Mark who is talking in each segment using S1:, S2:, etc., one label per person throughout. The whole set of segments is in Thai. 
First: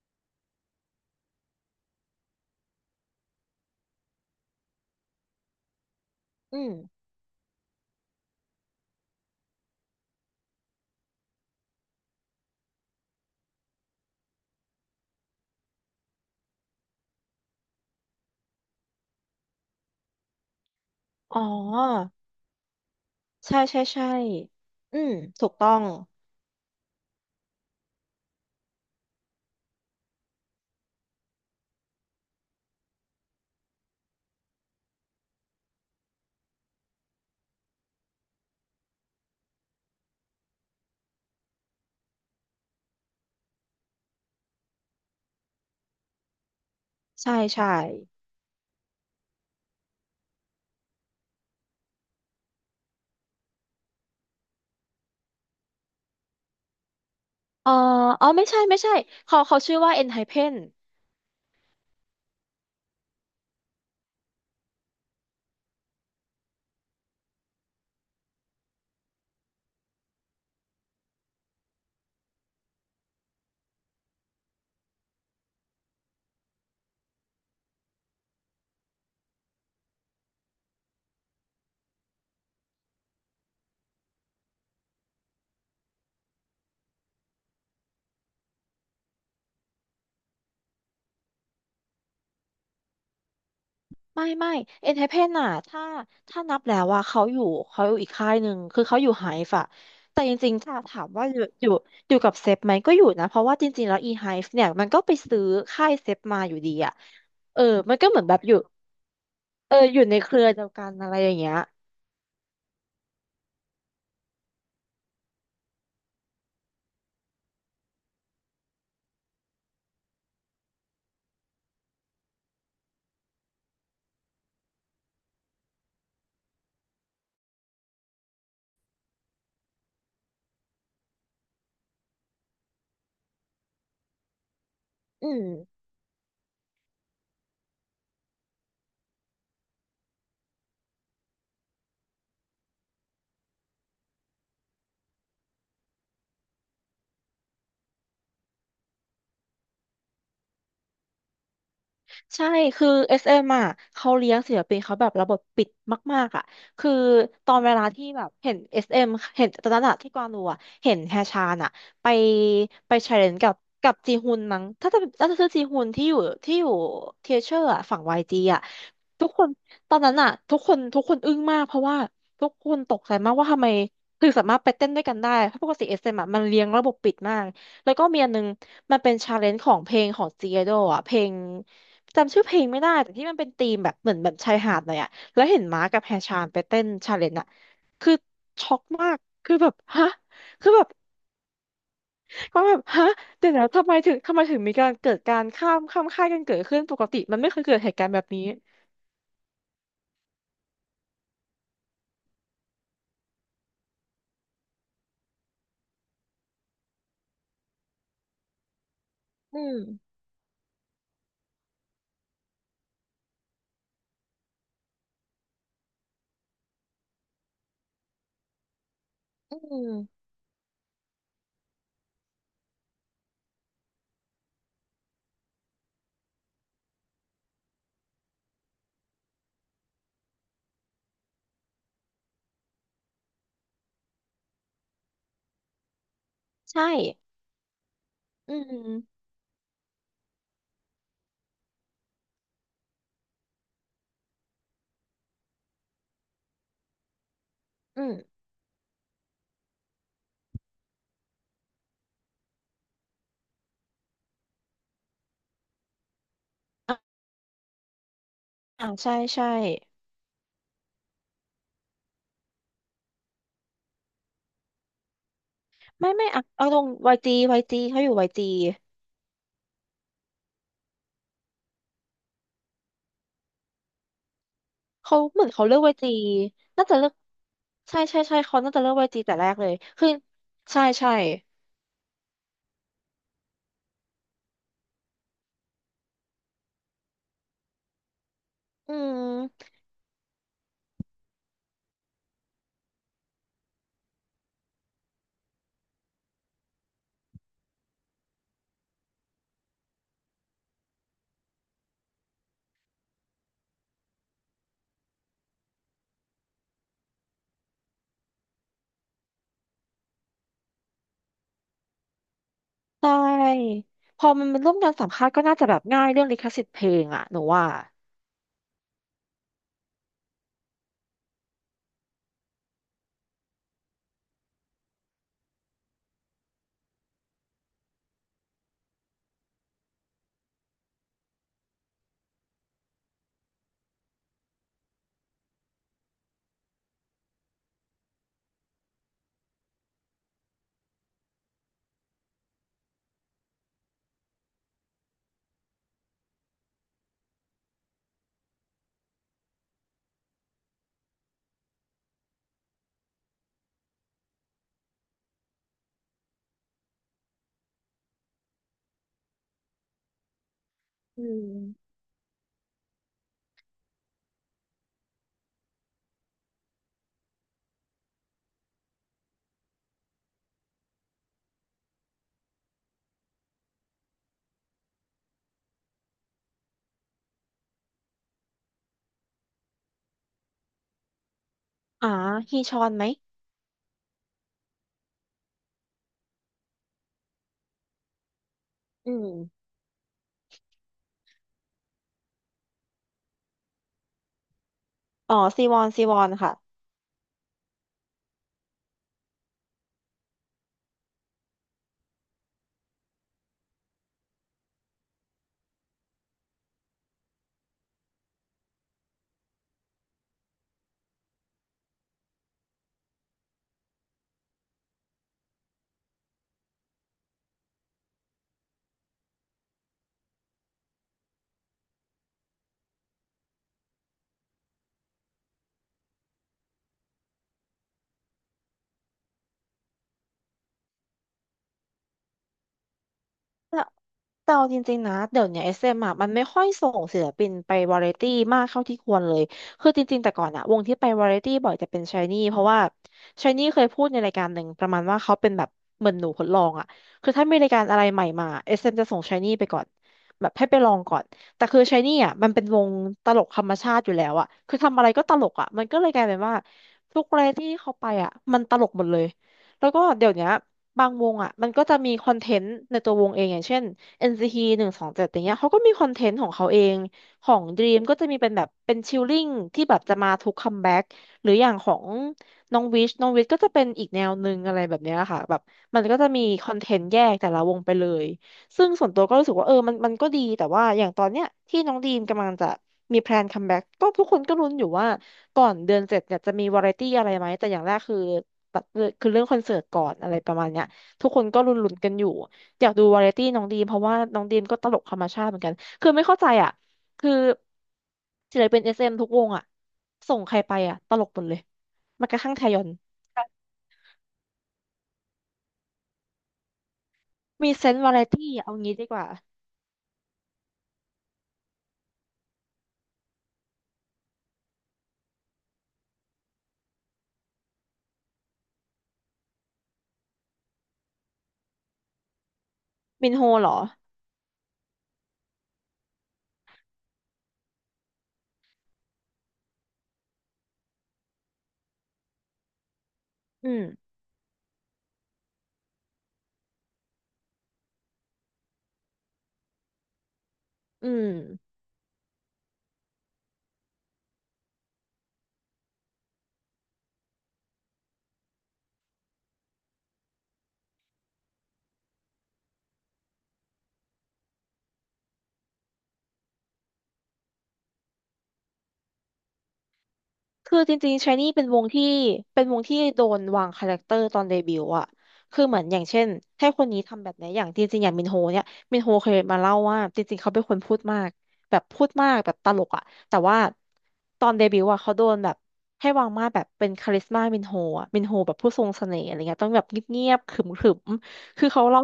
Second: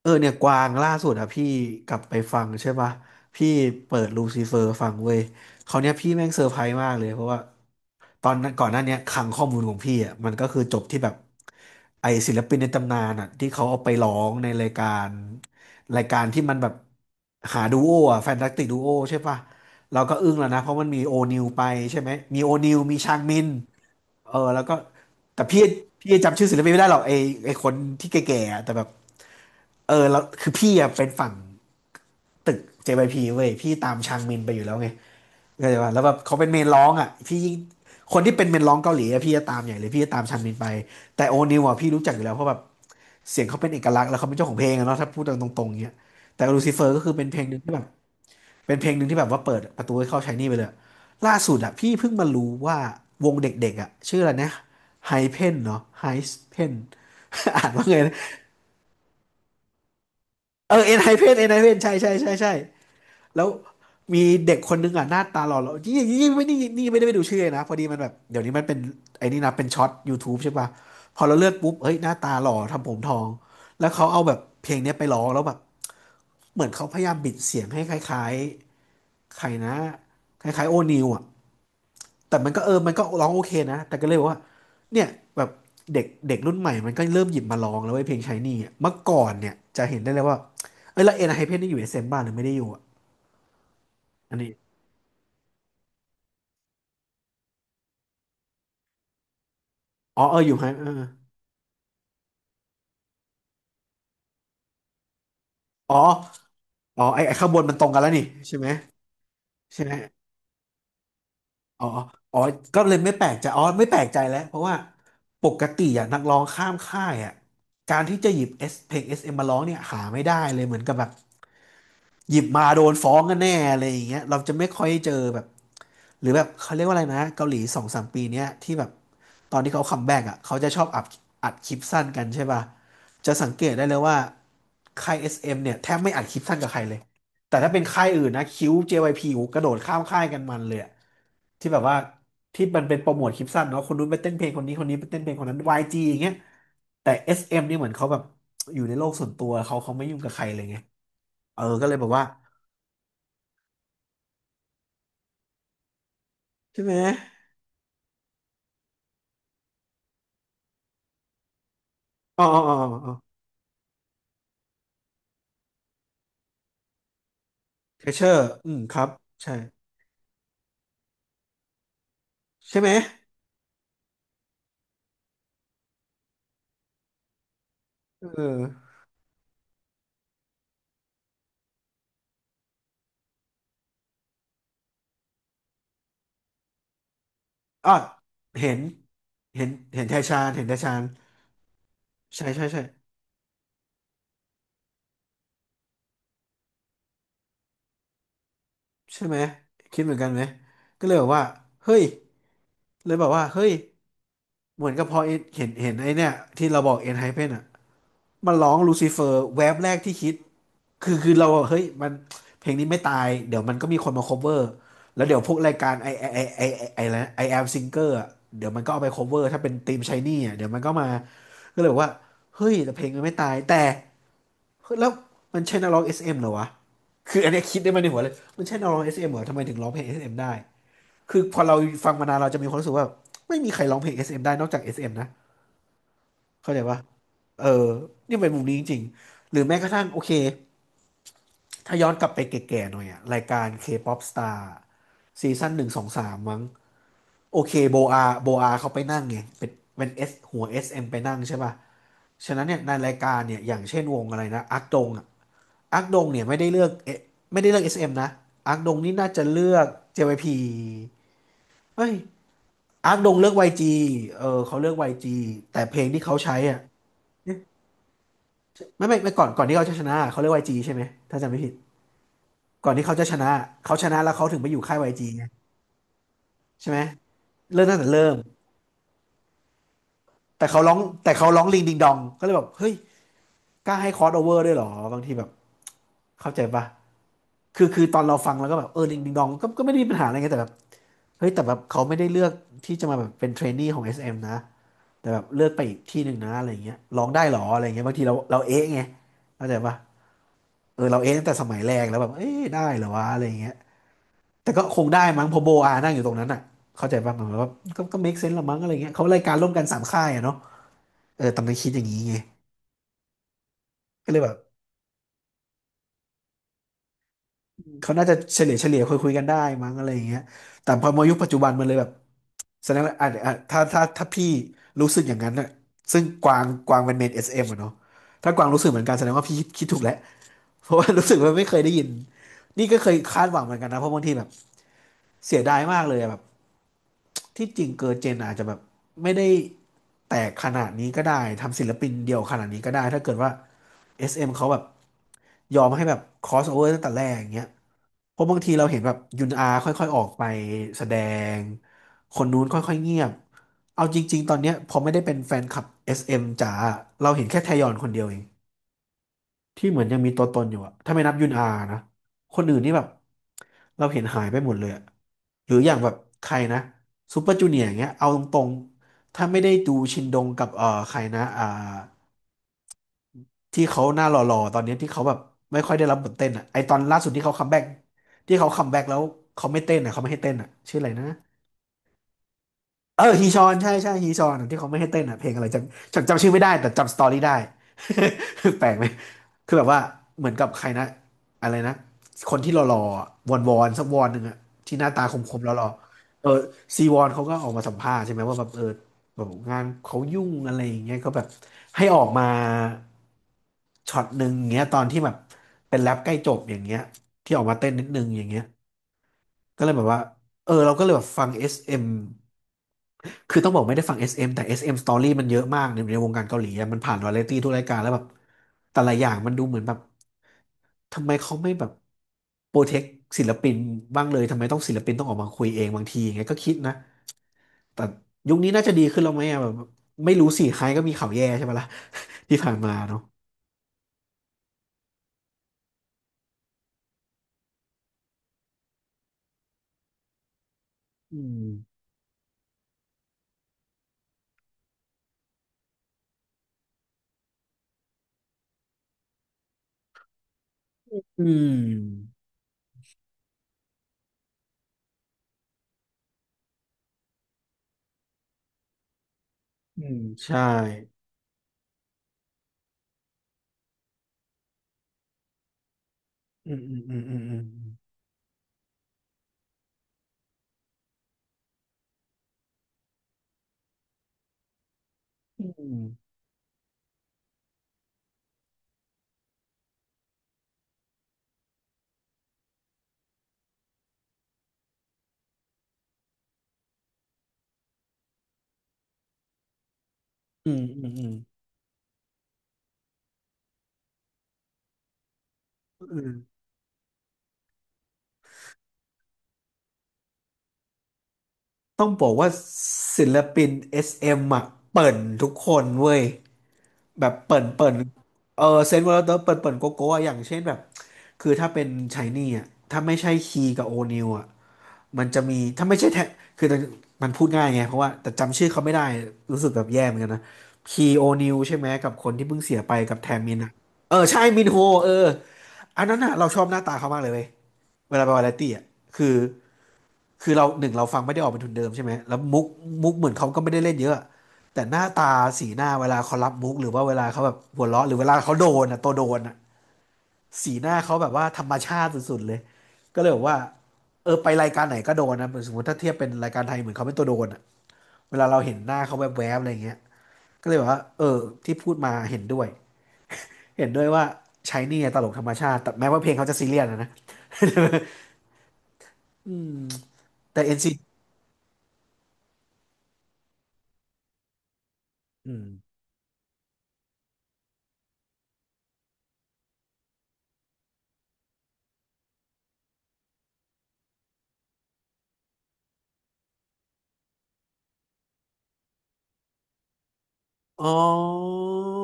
S1: เนี่ยกวางล่าสุดอะพี่กลับไปฟังใช่ปะพี่เปิดลูซิเฟอร์ฟังเว้ยเขาวเนี้ยพี่แม่งเซอร์ไพ
S2: อื
S1: ร
S2: ม
S1: ส์มากเลยเพราะว่าตอนนั้นก่อนหน้าเนี้ยคลังข้อมูลของพี่อะมันก็คือจบที่แบบไอศิลปินในตำนานอะที่เขาเอาไปร้องในรายการรายการที่มันแบบหาดูโออะแฟนตาสติกดูโอใช่ปะเราก็อึ้งแล้วนะเพราะมันมีโอนิ
S2: อ๋อ
S1: วไปใช่ไหมมีโอนิวมีชางมิน
S2: ใช่ใช่ใช่
S1: แล้วก็
S2: อืม
S1: แต่
S2: ถูก
S1: พี่
S2: ต้อง
S1: พี่จำชื่อศิลปินไม่ได้หรอกไอไอคนที่แก่ๆอะแต่แบบ แล้วคือพี่อะเป็นฝั่งตึก JYP เว้ยพี่ตามชางมินไปอยู่แล้วไงเข้าใจป่ะแล้วแบบเขาเป็นเมนร้องอ่ะพี่ยิ่งคนที่เป็นเมนร้องเกาหลีอะพี่จะตามใหญ่เลยพี่จะตามชางมินไปแต่โอนิวอะพี่รู้จักอยู่แล้วเพราะแบบเสียงเขาเป็นเอกลักษณ์แล้วเขาเป็นเจ้าของเพลงอะเนาะถ้าพูดตรงตรงเงี้ยแต่ลูซิเฟอร์ก็คือเป็น
S2: ใช่
S1: เพลงหนึ่ง
S2: ใช่
S1: ที่แบบเป็นเพลงหนึ่งที่แบบว่าเปิดประตูให้เข้าชายนี่ไปเลยล่าสุดอะพี่เพิ่งมารู้ว่าวงเด็กๆอะชื่ออะไรนะไฮเพนเนาะไฮเพน อ่า
S2: เอ
S1: น
S2: อ
S1: ว่าไงนะ
S2: อ๋อ ไม่ใช่ไม่ใช่เขาเขาชื่อว่า ENHYPEN ไฮเพ่น
S1: เอ็นไฮเพนเอ็นไฮเพนใช่ใช่ใช่ใช่ แล้วมีเด็กคนนึงอ่ะหน้าตาหล่อหล่อนี่นี่ไม่นี่นี่ไม่ได้ไปดูชื่อเลยนะพอดีมันแบบเดี๋ยวนี้มันเป็นไอ้นี่นะเป็นช็อต YouTube ใช่ป่ะพอเราเลือกปุ๊บเฮ้ยหน้าตาหล่อทำผมทองแล้วเขาเอาแบบเพลงเนี้ยไปร้องแล้วแบบเหมือนเขาพยายามบิดเสียงให้คล้ายๆใครนะคล้ายๆโอนิวอ่ะแต่มันก็มันก็ร้องโอเคนะแต่ก็เลยบอกว่าเนี่ยแบบเด็กเด็กรุ่นใหม่มันก็เริ่มหยิบมาร้องแล้วไอ้ยเพลงชายนี่อะเมื่อก่อนเนี่ยจะเห็นได้เลยว่าเอ้ยแล้วเอ็นไฮเพนนี่อยู่เอสเอ็มบ้านหรือไม่ได้อยู่อะ
S2: ไม่
S1: อันนี้
S2: ไม่ ENHYPEN นไฮเพ่นน่ะถ้าถ้านับแล้วว่าเขาอยู่เขาอยู่อีกค่ายหนึ่ง คือเขาอยู่ไฮฟอะแต่
S1: อ๋อ
S2: จ
S1: อ
S2: ริ
S1: ยู่
S2: ง
S1: ไฮ
S2: ๆถ้าถามว่าอยู่อยู่อยู่กับเซฟไหมก็อยู่นะ เพราะว่าจริงๆ แล้ว E-Hive เนี่ยมันก็ไปซื้อค่า
S1: อ๋
S2: ย
S1: อ
S2: เซฟมาอยู่ดีอะ
S1: อ๋อไอ้ไอ้ข้างบ
S2: เอ
S1: น
S2: อ
S1: มันตรง
S2: มัน
S1: กัน
S2: ก็
S1: แล้ว
S2: เหมื
S1: นี่
S2: อนแบบอ
S1: ใช่
S2: ยู่
S1: ไหม
S2: เออ
S1: ใช่ไหม
S2: อยู่ในเครือเดียวกันอะไรอย่างเงี้ย
S1: อ๋อ อ๋อ ก็เลยไม่แปลกใจอ๋อไม่แปลกใจแล้วเพราะว่าปกติอ่ะนักร้องข้ามค่ายอ่ะการที่จะหยิบเอสเพลงเอสเอ็มมาร้องเนี่ยหาไม่ได้เลยเหมือนกับแบบ หยิบมาโดนฟ้องกันแน่อะไรอย่างเงี้ยเราจะไม่ค่อยเจอแบบหรือแบบเขาเรียกว่าอะไรนะเกาหลีสองสามปีเนี้ยที่แบบตอนที่เขาคัมแบ็กอ่ะเขาจะชอบอัดอัดคลิปสั้นกันใช่ป่ะจะสังเกตได้เลยว่าค่าย
S2: อืม
S1: SM เอ็มเนี่ยแทบไม่อัดคลิปสั้นกับใครเลยแต่ถ้าเป็นค่ายอื่นนะคิว JYP โอ้โหกระโดดข้ามค่ายกันมันเลยอะที่แบบว่าที่มันเป็นโปรโมทคลิปสั้นเนาะคนนู้นไปเต้นเพลงคนนี้คนนี้ไปเต้นเพลงคนนั้นวายจีอย่างเงี้ยแต่เอสเอ็มนี่เหมือนเขาแบบอยู่ในโลกส่วนตัวเขาเขาไม่ยุ่งกับใครเลยไงก็เลยแบบว่า
S2: ใช่คือ SM อสเอ็มอ่ะเขาเลี้ยงศิลปินเขาแบบระบบปิดมากๆอ่ะ
S1: ใช่
S2: คือ
S1: ไหม
S2: ตอนเวลาที่แบบเห็น SM เอ็มเห็นตอนนั้นอะที่กวางดูอ่ะ เห็นแฮชานอ่ะไป
S1: อ๋ออ๋ออ๋อ
S2: ไปแช
S1: อ๋อ
S2: ร์เลนกับกับจีฮุนมั้งถ้าจะถ้าจะชื่อจีฮุนที่อยู่ที่อยู่เทเชอร์อะฝั่ง
S1: เท
S2: วา
S1: เช
S2: ย
S1: อ
S2: จี
S1: ร์
S2: อ่ะ
S1: อืมครับ
S2: ทุกคน
S1: ใช่
S2: ตอนนั้นอ่ะทุกคนทุกคนอึ้งมากเพราะว่าทุกค
S1: ใช่
S2: น
S1: ไหม
S2: ตกใจมากว่าทำไมคือสามารถไปเต้นด้วยกันได้เพราะปกติ SM อสเอ็มอะมันเลี้ยงระบบปิดมาก แล้วก็มีอัน
S1: เอ
S2: นึง
S1: อ
S2: มันเป็นชาเลนจ์ของเพลงของจีเอโดอ่ะเพลงจำชื่อเพลงไม่ได้แต่ที่มันเป็นธีมแบบเหมือนแบบชายหาดหน่อยอ่ะแล้วเห็นม้ากับแฮชานไปเต้นชาเลนจ์อ่ะ
S1: อ่ะ
S2: คือ
S1: เห็
S2: ช็อ
S1: น
S2: กมากคือ
S1: เห็
S2: แบ
S1: น
S2: บ
S1: เห็
S2: ฮะ
S1: นไทชานเห็น
S2: คือ
S1: ไท
S2: แบบ
S1: ชานใช่
S2: ก็
S1: ใช่
S2: แบ
S1: ใช่
S2: บฮะเดี๋ยวนะทำไมถึงทำไมถึงมีการเกิดการข้ามข้ามค่ายกันเกิดขึ้นปกติมันไม่เคยเกิดเหตุการณ์แบบนี้
S1: ใช่ไหมคิดเหมือนกันไหมก็เลยบอกว่าเฮ้ยเลยบอกว่าเฮ้ยเหมือนกับพอเห็นเห็นไอ้เนี่ยที่เราบอกเอ็นไฮเพนอ่ะ มันร้องลูซิเฟอร์
S2: อื
S1: แวบ
S2: ม
S1: แรกที่คิดคือคือเราเฮ้ยมันเพลงนี้ไม่ตายเดี๋ยวมันก็มีคนมา cover แล้วเดี๋ยวพวกรายการไอไอไอไอไอไอนะไอแอมซิงเกอร์เดี๋ยวมันก็เอาไป cover
S2: อื
S1: ถ้าเป็นที
S2: ม
S1: มชายนี่อะเดี๋ยวมันก็มาก็เลยบอกว่าเฮ้ยแต่เพลงมันไม่ตายแต่เฮ้ยแล้วมันใช่นักร้อง SM เอ็มเหรอวะคืออันเนี้ยคิดได้มาในหัวเลยมันใช่นักร้อง SM เอ็มเหรอทำไมถึงร้องเพลง SM ได้คือพอเราฟังมานานเราจะมีความรู้สึกว่าไม่มีใครร้องเพลงเอสเอ็มได้นอกจากเอสเอ็มนะ เข้าใจ
S2: ใช่
S1: ปะเออนี่เป็น
S2: อื
S1: มุมนี้จริง
S2: ม
S1: ๆ หรือแม้กระทั่งโอเค ถ้าย้อนกลับไปแก่ๆหน่อยอะรายการ K-pop Star ซีซั่นหนึ่งสองสามมั้งโอเคโบ
S2: อืม
S1: อาโบอาเขาไปนั่งไงเป็นเป็นเอสหัวเอสเอ็มไปนั่งใช่ป่ะฉะนั้นเนี่ยในรายการเนี่ยอย่างเช่นวงอะไรนะอักดงอะอักดงเนี่ยไม่ได้เลือกเอไม่ได้เลือกเอสเอ็มนะอัก
S2: อ่า
S1: ดงนี่
S2: ใช่
S1: น่าจะ
S2: ใช่
S1: เลือก JYP เฮ้ยอักดงเลือก YG เออเขาเลือกวายจีแต่เพลง
S2: ไม่
S1: ที่
S2: ไม่
S1: เขา
S2: อ่ะ
S1: ใช้
S2: เอาล
S1: อ่ะ
S2: งวาย y ีวายจีเขาอยู่ y ี
S1: ไม่ก่อนที่เขาจะชนะเขาเรียกวายจ g ใช่ไหมถ้าจำไม่ผิดก่อนที่เขาจะชนะเขาชนะแล้วเขาถึงไปอยู่ค่าย
S2: เขา
S1: YG
S2: เห
S1: ไง
S2: มือนเขาเลือกเวทีน่า
S1: ใช่
S2: จะ
S1: ไหม
S2: เลือก
S1: เริ่มตั้ง
S2: ใช่
S1: แต่
S2: ใช่
S1: เริ่ม
S2: ใช่เขาน่าจะเลือกเวทีแต่แรกเลยคือ
S1: แต่เขา
S2: ใช่
S1: ร้อง
S2: ใช่
S1: แต่เขาร้องลิงดิงดองก็เลยแบบเฮ้ยกล้าให้คอสโอเวอร์ด้วยเหรอบางทีแบบเข้าใจปะคือตอนเราฟังแล้วก็แบบ
S2: อื
S1: เออลิงดิงดอง
S2: ม
S1: ก็ไม่ได้มีปัญหาอะไรไงแต่แบบเฮ้ยแต่แบบเขาไม่ได้เลือกที่จะมาแบบเป็นเทรนนีของเอสเอ็มนะแต่แบบเลือกไปอีกที่หนึ่งนะอะไรอย่างเงี้ยร้องได้เหรออะไรอย่างเงี้ยบางทีเราเอ๊ะไงเข้าใจปะเออเราเอ๊ะตั้งแต่สมัยแรกแล้วแบบเอ๊ะได้เหรอวะอะไรอย่างเงี้ย แต่ก็คงได้มั้งเพอโบอานั่งอยู่ตรงนั้นอ่ะเข้าใจบ้ามัหมว่าก็ make sense ละมั้งอะไรเงี้ยเขารายการร่วมกันสามค่ายอะเนาะเออตอนนั้นคิดอย่างนี้ไง
S2: ใช่พ
S1: ก็
S2: อ
S1: เลย
S2: มัน
S1: แบบ
S2: เป็นร่วมงานสัมภาษณ์ก็น่าจะแบบง่ายเรื่องลิขสิทธิ์เพลงอะหนูว่า
S1: เขาน่าจะเฉลี่ยคุยกันได้มั้งอะไรอย่างเงี้ยแต่พอมายุคปัจจุบันมันเลยแบบแสดงว่าอ่ะถ้าพี่รู้สึกอย่างนั้นน่ะซึ่งกวางเป็นเมนเอสเอ็มอะเนาะถ้ากวางรู้สึกเหมือนกันแสดงว่าพี่คิดถูกแล้วเพราะว่า รู้สึกว่าไม่เคยได้ยินนี่ก็เคยคาดหวังเหมือนกันนะเพราะบางทีแบบเสียดายมากเลยอะแบบ ที่จริงเกิร์ลเจนอาจจะแบบไม่ได้แตกขนาดนี้ก็ได้ทำศิลปินเดียวขนาดนี้ก็ได้ถ้าเกิดว่า SM เอ็มเขาแบบยอมให้แบบ cross over ตั้งแต่แรกอย่างเงี้ยเพราะบางทีเราเห็นแบบยุนอาค่อยๆออกไปแสดงคนนู้นค่อยๆเงียบเอาจริงๆตอนเนี้ยพอไม่ได้เป็นแฟนคลับ SM จ๋าเราเห็นแค่แทยอนคนเดียวเอง ที่เหมือนยังมีตัวตนอยู่อะถ้าไม่
S2: อื
S1: นับยุนอา
S2: ม
S1: นะคนอื่นนี่แบบเราเห็นหายไปหมดเลยอะหรืออย่างแบบใครนะซูเปอร์จูเนียร์อย่างเงี้ยเอาตรงๆถ้าไม่ได้ดูชินดงกับใครนะที่เขาหน้าหล่อๆตอนเนี้ยที่เขาแบบไม่ค่อยได้รับบทเต้นอะไอตอนล่าสุดที่เขาคัมแบ็กที่เขาคัมแบ็กแล้วเขาไม่เต้นอะเขาไม่ให้เต้นอะชื่ออะไรนะ
S2: อ่าฮีชอนไหม
S1: เออฮีชอนใช่ใช่ฮีชอนที่เขาไม่ให้เต้นอ่ะเพลงอะไรจำชื่อไม่ได้แต่จำสตอรี่ได้ แปลกไหม
S2: อืม
S1: คือแบบว่าเหมือนกับใครนะอะไรนะคนที่หล่อๆอะวอนวอนสักวอนหนึ่งอ่ะที่หน้าตา
S2: อ๋
S1: ค
S2: อ
S1: ม
S2: ซี
S1: ๆห
S2: วอ
S1: ล่
S2: น
S1: อ
S2: ซีวอน
S1: ๆเอ
S2: ค่ะ
S1: อซีวอนเขาก็ออกมาสัมภาษณ์ใช่ไหมว่าแบบเออแบบงานเขายุ่งอะไรอย่างเงี้ยก็แบบให้ออกมาช็อตหนึ่งอย่างเงี้ยตอนที่แบบเป็นแรปใกล้จบอย่างเงี้ยที่ออกมาเต้นนิดนึงอย่างเงี้ยก็เลยแบบว่าเออเราก็เลยแบบฟัง SM คือต้องบอกไม่ได้ฟัง SM แต่ SM Story มันเยอะมากในในวงการเกาหลีอะมันผ่านวาไรตี้ทุกรายการแล้วแบบแต่ละอย่างมันดูเหมือนแบบทำไมเขาไม่แบบโปรเทคศิลปินบ้างเลยทำไมต้องศิลปินต้องออกมาคุยเองบางทีอย่างเงี้ยก็คิดนะแต่ยุคนี้น่าจะดีขึ้นแล้วไหมอะแบบไม่รู้สิใครก็มีข่าวแย่ใช่ไหมล่ะ ที่ผ่านมาเนาะ
S2: แต่แต่เอาจริงๆนะเดี๋ยวเนี้เอสเอ็มอะมันไม่ค่อยส่งศิลปินไปวาไรตี้มากเท่าที่ควรเลยคือจริงๆแต่ก่อนอะวงที่ไปวาไร
S1: อื
S2: ตี้
S1: ม
S2: บ่อยจะเป็นชายนี่เพราะว่าชายนี่เคยพูดในรายการหนึ่งประมาณว่าเขาเป็นแบบเหมือนหนูทดลองอะคือถ้ามีรายการอะไรใหม่มาเอสเอ็มจะส่งชายนี่ไปก่อนแบบให้ไปลองก่อน
S1: อื
S2: แต่คือชายนี่
S1: ม
S2: อะมันเป็นวงตลกธรรมชาติอยู่แล้วอะคือทำอะไรก็ตลกอะมันก็เลยกลายเป็นว่าทุกวาไรตี้เขาไปอะมันตลกหมดเลยแล้วก็
S1: อืม
S2: เดี๋ยวเนี้ย
S1: ใช่
S2: บางวงอ่ะมันก็จะมีคอนเทนต์ในตัววงเองอย่างเช่น NCT หนึ่งสองเจ็ดอย่างเงี้ยเขาก็มีคอนเทนต์ของเขา
S1: อื
S2: เอ
S1: มอื
S2: ง
S1: มอืมอื
S2: ขอ
S1: ม
S2: ง Dream ก็จะมีเป็นแบบเป็นชิลลิ่งที่แบบจะมาทุกคัมแบ็กหรืออย่างของน้องวิชน้องวิชก็จะเป็นอีกแนวหนึ่งอะไรแบบเนี้ยค่ะแบบ
S1: อืม
S2: มันก็จะมีคอนเทนต์แยกแต่ละวงไปเลยซึ่งส่วนตัวก็รู้สึกว่าเออมันมันก็ดีแต่ว่าอย่างตอนเนี้ยที่น้องดีมกำลังจะมีแพลนคัมแบ็กก็ทุกคนก็ลุ้นอยู่ว่าก่อนเดือนเจ็จเนี่ยจะมีวาไรตี้อะไรไหมแต่อย่างแรกคือ ตัดคือเรื่องคอนเสิร์ตก่อนอะไรประมา
S1: อื
S2: ณเนี้
S1: ม
S2: ย
S1: อืมอื
S2: ทุก
S1: ม
S2: คนก็ลุ้นๆกันอยู่อยากดูวาไรตี้น้องดีมเพราะว่าน้องดีมก็ตลกธรรมชาติเหมือนกันคือ
S1: อื
S2: ไม่
S1: ม
S2: เข้าใจอ่ะคือศิลปินเอสเอ็มทุกวงอ่ะส่งใครไปอ่ะตลกหมดเลย
S1: ต้องบ
S2: แม้
S1: อก
S2: กระ
S1: ว่า
S2: ทั่งไทยอน
S1: ศิลปิน SM อ่ะเปิ่นทุกคนเว้ยแบบเปิ่น
S2: มีเซ
S1: เปิ่น
S2: นส์วาไรตี้
S1: เออ
S2: เอา
S1: เซ
S2: งี้
S1: น
S2: ดี
S1: ต์วอ
S2: ก
S1: ล
S2: ว่า
S1: เตอร์เปิ่นเปิ่นโกโก้อะอย่างเช่นแบบคือถ้าเป็นชายนี่อ่ะถ้าไม่ใช่คีกับโอนิวอ่ะมันจะมีถ้าไม่ใช่แทคือมันพูดง่ายไงเพราะว่าแต่จำชื่อเขาไม่ได้รู้สึกแบบแย่เหมือนกันนะคีโอนิวใช่ไหมกับคนที่เพิ่งเสียไปกับแท
S2: มิน
S1: ม
S2: โฮ
S1: มิน
S2: เหร
S1: อ่ะ
S2: อ
S1: เออใช่มินโฮเอออันนั้นอ่ะเราชอบหน้าตาเขามากเลยเว้ยเวลาไปวาไรตี้อ่ะคือ คือเราหนึ่งเราฟังไม่ได้ออกเป็นทุนเดิมใช่ไหมแล้วมุกเหมือนเขาก็
S2: อื
S1: ไม่ได้
S2: ม
S1: เล่นเยอะแต่หน้าตาสีหน้าเวลาเขารับมุกหรือว่าเวลาเขาแบบหัวเราะหรือเวลาเขาโดนอ่ะตัวโดนอ่ะสีหน้า
S2: อื
S1: เขาแบบ
S2: ม
S1: ว่าธรรมชาติสุดๆเลยก็เลยบอกว่าเออไปรายการไหนก็โดนนะเหมือนสมมติถ้าเทียบเป็นรายการไทยเหมือนเขาเป็นตัวโดนอ่ะเวลาเราเห็นหน้าเขาแวบๆอะไรเงี้ยก็เลยบอกว่าเออที่พูดมาเห็นด้วยเห็นด้วยว่าใช้นี่ตลกธรรมชาติแต่แม้ว่าเพลงเขาจะซีเรียสนะนะ แต่ n อ
S2: คื
S1: น
S2: อ
S1: ซี
S2: จริงๆชายนี่เป็นวงที่เป็นวงที่โดนวางคาแรคเตอร์ตอนเดบิวต์อะ
S1: อื
S2: คือเหมือนอ
S1: ม
S2: ย่างเช่นให้คนนี้ทำแบบไหนอย่างจริงๆอย่างมินโฮเนี่ยมินโฮเคยมาเล่าว่าจริงๆเขาเป็นคนพูดมากแบบพูดมากแบบตลกอะแต่ว่าตอนเดบิวต์อะเขาโดนแบบให้วางมาตรแบบเป็นคาริสมามินโฮอะมินโฮแบบผู้ทรงเสน่ห์อะไรเงี้ยต้องแบบเงียบๆขร
S1: อ
S2: ึมๆ
S1: อ
S2: คือเขาเล่า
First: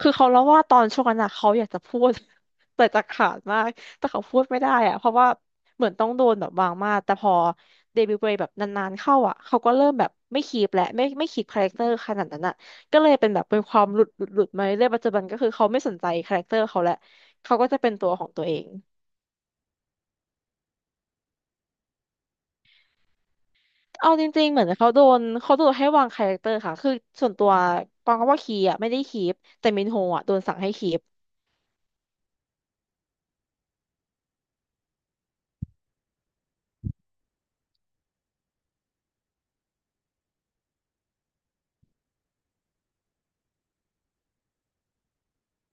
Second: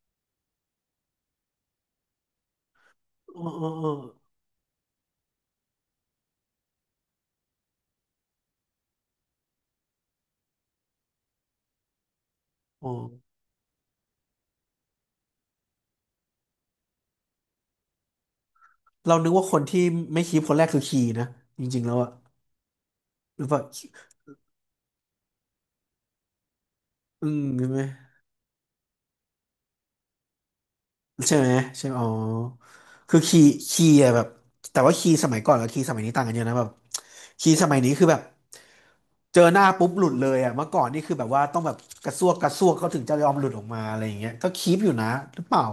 S2: คือเขาเล่าว่าตอนช่วงนั้นอะเขาอยากจะพูด แต่จะขาด
S1: อ๋อ
S2: มา
S1: อ๋อ
S2: ก
S1: อ๋อ
S2: แต่เขาพูดไม่ได้อะเพราะว่าเหมือนต้องโดนแบบวางมาตรแต่พอ เดบิวต์ไปแบบนานๆเข้าอ่ะเขาก็เริ่มแบบไม่คีปและไม่ไม่คีปคาแรคเตอร์ขนาดนั้นอ่ะ
S1: อ๋อ
S2: ก็เลยเป็นแบบเป็นความหลุดหลุดหลุดมาเรื่อยปัจจุบันก็คือเขาไม่สนใจคาแรคเตอร์เขาแล้วเขาก็จะเป็นตัวของตัวเอง
S1: เรานึกว่าคนที่ไม่คีปคนแรกคือคีนะจริงๆแล้วอะหรือว่า
S2: เอาจริงๆเหมือนเขาโดนเขาโดนให้วางคาแรคเตอร์ค่ะคือ
S1: อื
S2: ส่วน
S1: ม
S2: ตัว
S1: ใช่ไหม
S2: ปองก็ว่าคีอ่ะไม่ได้คีปแต่มินโฮอ่ะโดนสั่งให้คีป
S1: ใช่ไหมใช่อ๋อคือคีคีอะแบบแต่ว่าคีสมัยก่อนกับคีสมัยนี้ต่างกันเยอะนะแบบคีสมัยนี้คือแบบเจอหน้าปุ๊บหลุดเลยอะเมื่อก่อนนี่คือแบบว่าต้องแบบกระซวกเขาถึงจะยอมหลุดออกมาอะไรอย่างเงี้ยก็คีปอยู่นะหรือเปล่า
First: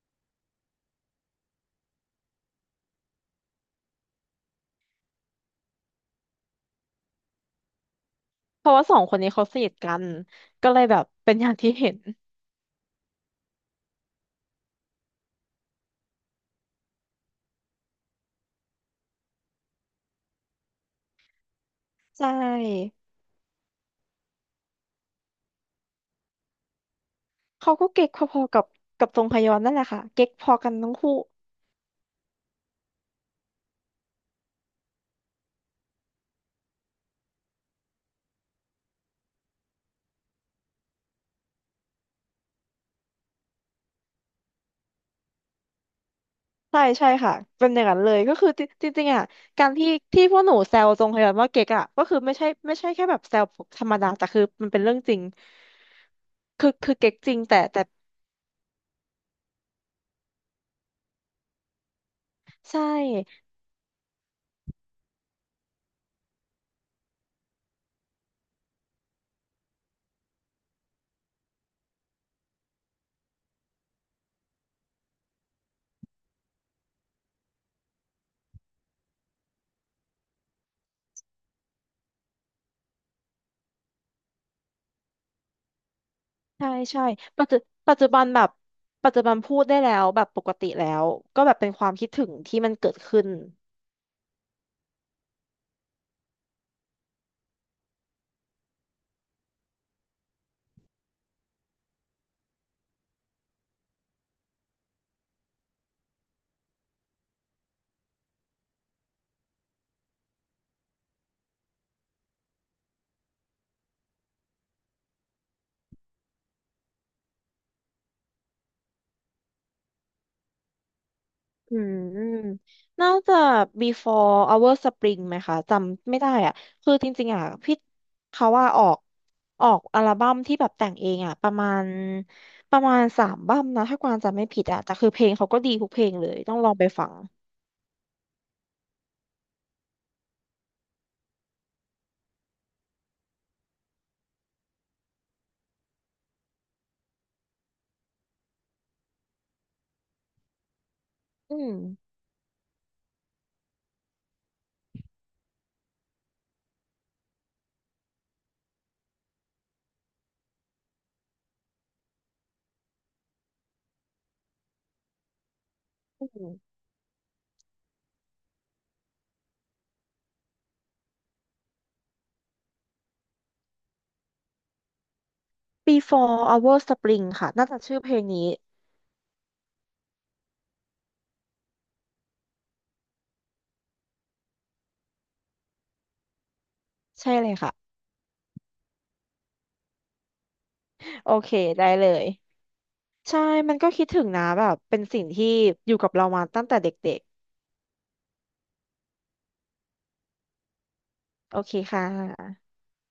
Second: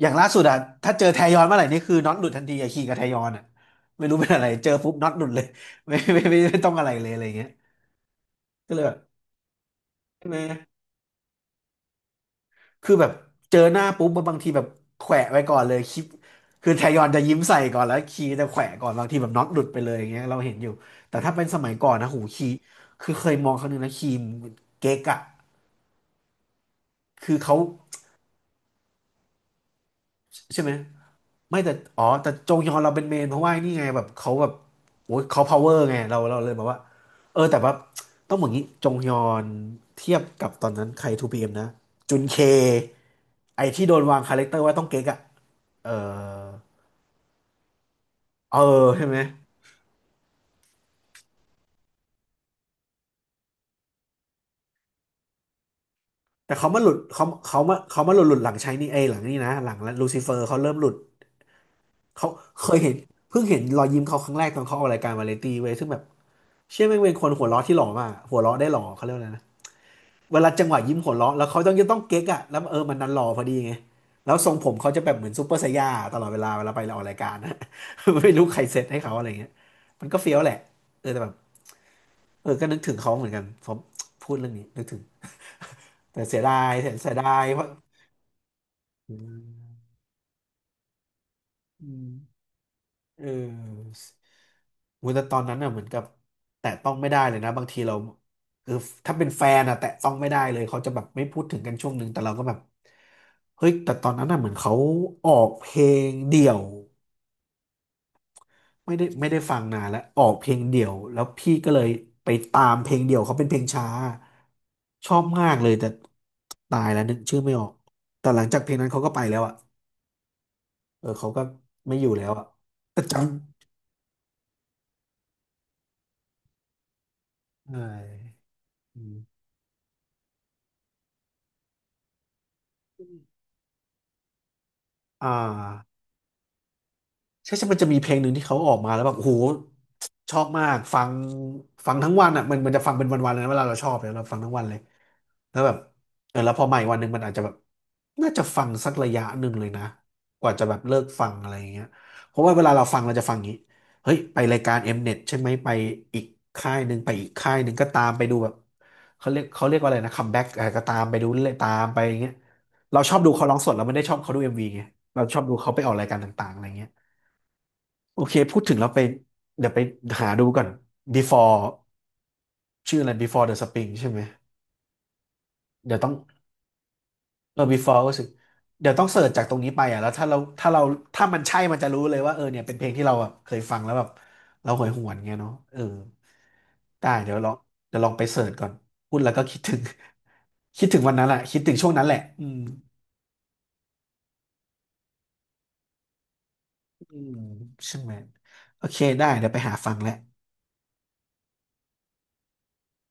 S1: อย่างล่าสุดอะถ้าเจอแทยอนเมื่อไหร่นี่คือน็อตหลุดทันทีอะคีกับแทยอนอะไม่รู้เป็นอะไรเจอปุ๊บน็อตหลุดเลยไม่ต้องอะไรเลยอะไรอย่างเงี้ย
S2: เพ
S1: ก็
S2: ราะ
S1: เลย
S2: ว่า
S1: แบ
S2: สอ
S1: บ
S2: งคนนี้เขาสนิทกัน
S1: ใช่ไหม
S2: ก็เลยแบบเป็นอย่างที่เห็น
S1: คือแบบเจอหน้าปุ๊บมันบางทีแบบแขวะไว้ก่อนเลยคลิปคือแทยอนจะยิ้มใส่ก่อนแล้วคีจะแขวะก่อนบางทีแบบน็อตหลุดไปเลยอย่างเงี้ยเราเห็นอยู่แต่ถ้าเป็นสมัยก่อนนะหู
S2: ใช
S1: คี
S2: ่
S1: คือเคยมองครั้งหนึงนะคีมเก๊กอะคือเขา
S2: เขาก็เก๊กพอๆกับกับทรงพยอนนั่นแหละค่ะเก๊กพอ
S1: ใช่ไห
S2: กั
S1: ม
S2: นทั้งคู่
S1: ไม่แต่อ๋อแต่จงยอนเราเป็นเมนเพราะว่านี่ไงแบบเขาแบบโอ้ยเขาพาวเวอร์ไงเราเลยแบบว่าเออแต่ว่าต้องบอกงี้จงยอนเทียบกับตอนนั้นใครทูพีเอ็มนะจุนเคไอที่โดนวางคาแรคเตอร์ว่าต้องเก๊กอะเออ
S2: ใช่ใช่ค่ะเป็นอย่างนั้นเลยก็คือ
S1: เออ
S2: จริงจ
S1: ใช่
S2: ริง
S1: ไห
S2: ๆ
S1: ม
S2: อ่ะการที่ที่พวกหนูแซวทรงพยาบาลว่าเก๊กอ่ะก็คือไม่ใช่ไม่ใช่แค่แบบแซวธรรมดาแต่คือมันเป็นเรื่องจริง
S1: แต่
S2: คื
S1: เขา
S2: อ
S1: มาหลุ
S2: คือ
S1: ด
S2: เก๊ก
S1: เขา
S2: จริงแต่
S1: เขามา
S2: แต่
S1: เขามาหลุดหลุดหลังใช้นี่เอยหลังนี่นะหลังลูซิเฟอร์เขาเริ่มหลุดเขาเคย
S2: ใช่
S1: เห็นเพิ่งเห็นรอยยิ้มเขาครั้งแรกตอนเขาออกรายการวาไรตี้เว้ยซึ่งแบบเชื่อแม่งเป็นคนหัวเราะที่หล่อมากหัวเราะได้หล่อเขาเรียกว่าอะไรนะเวลาจังหวะยิ้มหัวเราะแล้วเขาต้องจะต้องเก๊กอะแล้วเออมันดันหล่อพอดีไงแล้วทรงผมเขาจะแบบเหมือนซูเปอร์ไซย่าตลอดเวลาเวลาไปออกรายการนะ ไม่รู้ใครเซตให้เขาอะไรเงี้ยมันก็เฟี้ยวแหละเออแต่แบบเออก็นึกถึงเขาเหมือนกันผมพูดเรื่องนี้นึกถึงแต่เสียดา
S2: ใช่
S1: ยเสีย
S2: ใช่
S1: เสียดา
S2: ปั
S1: ย
S2: จจุ
S1: เพราะ
S2: ปัจจุบันแบบปัจจุบันพูดได้แล้วแบบปกติแล้วก็แบบเป็นค
S1: อื
S2: วามคิด
S1: ม
S2: ถึงที่มันเกิดขึ้
S1: เ
S2: น
S1: ออโอ้ยแต่ตอนนั้นน่ะเหมือนกับแตะต้องไม่ได้เลยนะบางทีเราคือถ้าเป็นแฟนอะแตะต้องไม่ได้เลยเขาจะแบบไม่พูดถึงกันช่วงหนึ่งแต่เราก็แบบเฮ้ยแต่ตอนนั้นน่ะเหมือนเขาออกเพลงเดี่ยวไม่ได้ฟังนานแล้วออกเพลงเดี่ยวแล้วพี่ก็เลยไปตามเพลงเดี่ยวเขาเป็นเพลงช้าชอบมากเลยแต่ตายแล้วนึกชื่อไม่ออกแต่หลังจากเพลงนั้นเขาก็ไปแล้วอะเออเขาก็
S2: อื
S1: ไม่อยู่แล้วอะ
S2: ม
S1: แต่
S2: น่า
S1: จ
S2: จะ before our spring ไหมคะจำไม่ได้อ่ะ คือจริงๆอ่ะ
S1: ำ
S2: พี่
S1: ใช่
S2: เขาว่าออกออกอัลบั้มที่แบบแต่งเองอ่ะประมาณประมาณสามบั้มนะถ้ากวางจำไม่ผิดอ่ะแต่คือเพล
S1: อ่
S2: งเขาก็ดีทุก
S1: า
S2: เพลงเลยต้องลองไปฟัง
S1: ใช่ใช่มันจะมีเพลงหนึ่งที่เขาออกมาแล้วแบบโอ้โหชอบมาก ฟัง ฟังทั้งวันอ่ะ มันจะฟังเป็นวันๆเลยนะเวลาเราชอบเนี่ยเราฟังทั้งวันเลย แล้วแบบเออแล้วพอใหม่วันหนึ่งมันอาจจะแบบน่าจะฟังสักระยะหนึ่งเลยนะกว่าจะแบบเลิกฟังอะไร
S2: อื
S1: อย่าง
S2: ม
S1: เงี้ยเพราะว่าเวลาเราฟังเราจะฟังอย่างงี้เฮ้ยไปรายการเ n e ตใช่ไหมไปอีกค่ายหนึ่งไปอีกค่ายหนึ่งก็ตามไปดูแบบเขาเรียกว่าอะไรนะคัมแบ็กอะไรก็ตามไปดูเรื่อยๆตามไปอย่างเงี้ยเราชอบดูเขาร้องสดเราไม่ได้ชอบเขาดูเอ็มวีไงเราชอบดูเขาไปออกรายการ
S2: อื
S1: ต่างๆ
S2: ม
S1: อะไรเงี้ยโอเคพูดถึงแล้วไปเดี๋ยวไปหาดูก่อน Before ชื่ออะไร Before the Spring ใช่ไหมเดี๋ยวต้อง
S2: Before Our Spring ค่ะ
S1: เออ
S2: น่าจะชื่
S1: before
S2: อ
S1: ก็
S2: เพล
S1: รู้สึ
S2: ง
S1: ก
S2: นี้
S1: เดี๋ยวต้องเสิร์ชจากตรงนี้ไปอ่ะแล้วถ้าเราถ้ามันใช่มันจะรู้เลยว่าเออเนี่ยเป็นเพลงที่เราแบบเคยฟังแล้วแบบเราหวยหวนเงี้ยเนาะเออ ได้
S2: ใช่
S1: เดี๋ยวล
S2: เล
S1: อง
S2: ยค่ะ
S1: เดี๋ยวลองไปเสิร์ชก่อน พูดแล้วก็คิดถึง คิดถึงวันนั้น
S2: โอ
S1: แหละ
S2: เค
S1: คิดถึง
S2: ได้
S1: ช่วงนั้
S2: เล
S1: นแหละ
S2: ย
S1: อืม
S2: ใช่มันก็คิดถึงนะแบบเป็นสิ่งที่อยู่กับเรามาตั้งแต่เด็
S1: อื
S2: ก
S1: มใช่ไหมโอเคได้เดี๋ยวไปหาฟังแหละ
S2: ๆโอเคค่ะ